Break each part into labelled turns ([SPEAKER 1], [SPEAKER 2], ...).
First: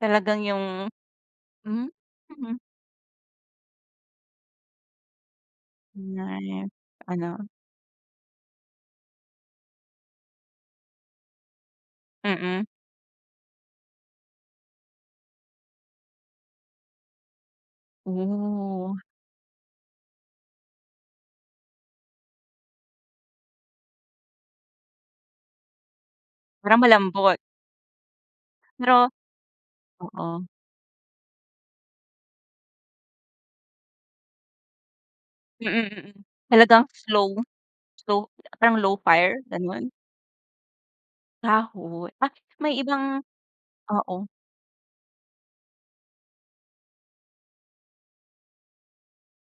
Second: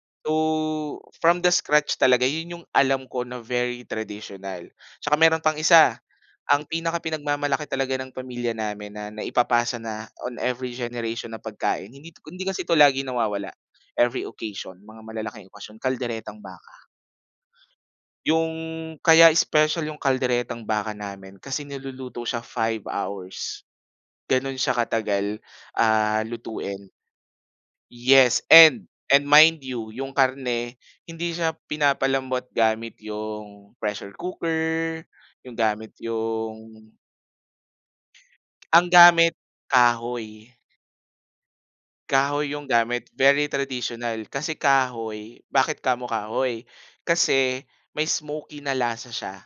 [SPEAKER 1] Talagang 'yung
[SPEAKER 2] So, from the
[SPEAKER 1] hmm,
[SPEAKER 2] scratch talaga,
[SPEAKER 1] mhm.
[SPEAKER 2] 'yun 'yung alam ko na very traditional. 'Tsaka meron pang isa,
[SPEAKER 1] Na
[SPEAKER 2] ang pinaka
[SPEAKER 1] ano?
[SPEAKER 2] pinag-mamalaki talaga ng pamilya namin na naipapasa na on every generation na pagkain, hindi 'to hindi kasi
[SPEAKER 1] Mm.
[SPEAKER 2] ito lagi nawawala, every occasion, mga malalaking okasyon, kalderetang baka. 'Yung
[SPEAKER 1] Oh.
[SPEAKER 2] kaya special 'yung kalderetang baka namin kasi niluluto siya 5 hours. Gano'n siya katagal, ah,
[SPEAKER 1] Para
[SPEAKER 2] lutuin.
[SPEAKER 1] malambot.
[SPEAKER 2] Yes and
[SPEAKER 1] Pero
[SPEAKER 2] and mind you, 'yung
[SPEAKER 1] oo.
[SPEAKER 2] karne, hindi siya pinapalambot gamit 'yung pressure cooker, 'yung
[SPEAKER 1] Mm,
[SPEAKER 2] gamit
[SPEAKER 1] mm. Talagang
[SPEAKER 2] 'yung
[SPEAKER 1] slow slow parang
[SPEAKER 2] ang
[SPEAKER 1] low fire
[SPEAKER 2] gamit
[SPEAKER 1] gano'n?
[SPEAKER 2] kahoy.
[SPEAKER 1] Kahoy, ah,
[SPEAKER 2] Kahoy 'yung
[SPEAKER 1] may
[SPEAKER 2] gamit
[SPEAKER 1] ibang
[SPEAKER 2] very traditional,
[SPEAKER 1] oo.
[SPEAKER 2] kasi kahoy, bakit kamo kahoy? Kasi, may smokey na lasa siya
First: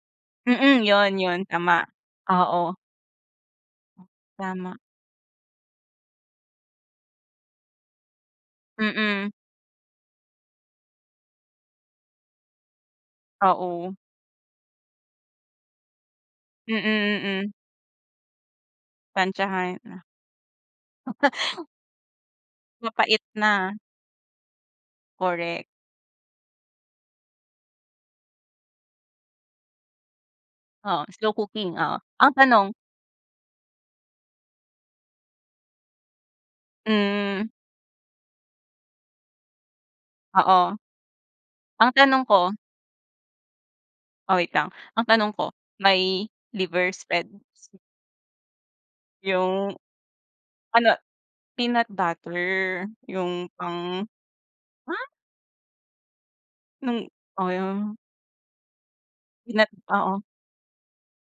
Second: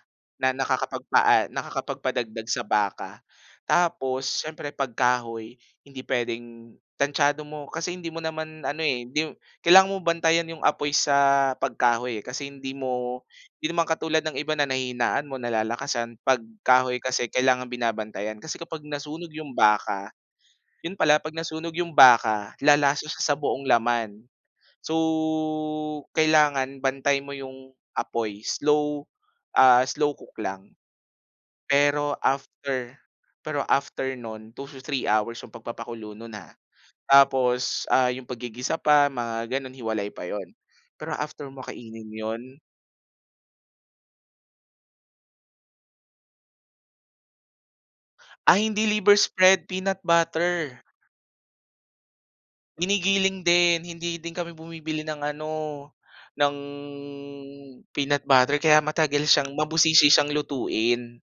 [SPEAKER 2] na
[SPEAKER 1] Mm, 'yun 'yun
[SPEAKER 2] nakakapagpaa
[SPEAKER 1] tama,
[SPEAKER 2] nakakapag-padagdag sa
[SPEAKER 1] oo.
[SPEAKER 2] baka. Tapos, siyempre
[SPEAKER 1] Tama.
[SPEAKER 2] pag kahoy, hindi puwedeng tantsado mo, kasi hindi mo naman ano eh, hindi
[SPEAKER 1] Mm.
[SPEAKER 2] mo kailangan mo bantayan 'yung apoy sa pag kahoy eh, kasi hindi mo, hindi naman
[SPEAKER 1] Oo.
[SPEAKER 2] katulad ng iba na nahihinaan mo, nalalakasan, pag kahoy
[SPEAKER 1] Mm,
[SPEAKER 2] kasi
[SPEAKER 1] mm.
[SPEAKER 2] kailangang binabantayan kasi kapag nasunog 'yung
[SPEAKER 1] Tantsahan.
[SPEAKER 2] baka, 'yun pala 'pag nasunog 'yung baka, lalasa siya
[SPEAKER 1] Mapait
[SPEAKER 2] sa buong
[SPEAKER 1] na.
[SPEAKER 2] laman. So,
[SPEAKER 1] Korek.
[SPEAKER 2] kailangan bantay mo 'yung apoy, slow, ah, slow cook lang.
[SPEAKER 1] Oo, slow cooking, oo.
[SPEAKER 2] Pero
[SPEAKER 1] Ang tanong
[SPEAKER 2] after pero after nun, 2 to 3 hours 'yung pag-papakulo nun, ah.
[SPEAKER 1] Hmm.
[SPEAKER 2] Tapos, ah, 'yung pag-gigisa pa mga gano'n hiwalay pa 'yun.
[SPEAKER 1] Oo.
[SPEAKER 2] Pero after mo
[SPEAKER 1] Ang
[SPEAKER 2] kainin
[SPEAKER 1] tanong
[SPEAKER 2] 'yun
[SPEAKER 1] ko Ah, wait lang, ang tanong ko, may liver spread?
[SPEAKER 2] Ay hindi liver spread,
[SPEAKER 1] Yung,
[SPEAKER 2] peanut butter.
[SPEAKER 1] ano, peanut butter
[SPEAKER 2] Ginigiling
[SPEAKER 1] 'yung
[SPEAKER 2] din,
[SPEAKER 1] pang
[SPEAKER 2] hindi din kami bumibili
[SPEAKER 1] ay.
[SPEAKER 2] ng ano, ng,
[SPEAKER 1] Nung oh 'yung
[SPEAKER 2] peanut butter kaya matagal siyang,
[SPEAKER 1] Peanut
[SPEAKER 2] mabusisi
[SPEAKER 1] oo.
[SPEAKER 2] siyang lutuin.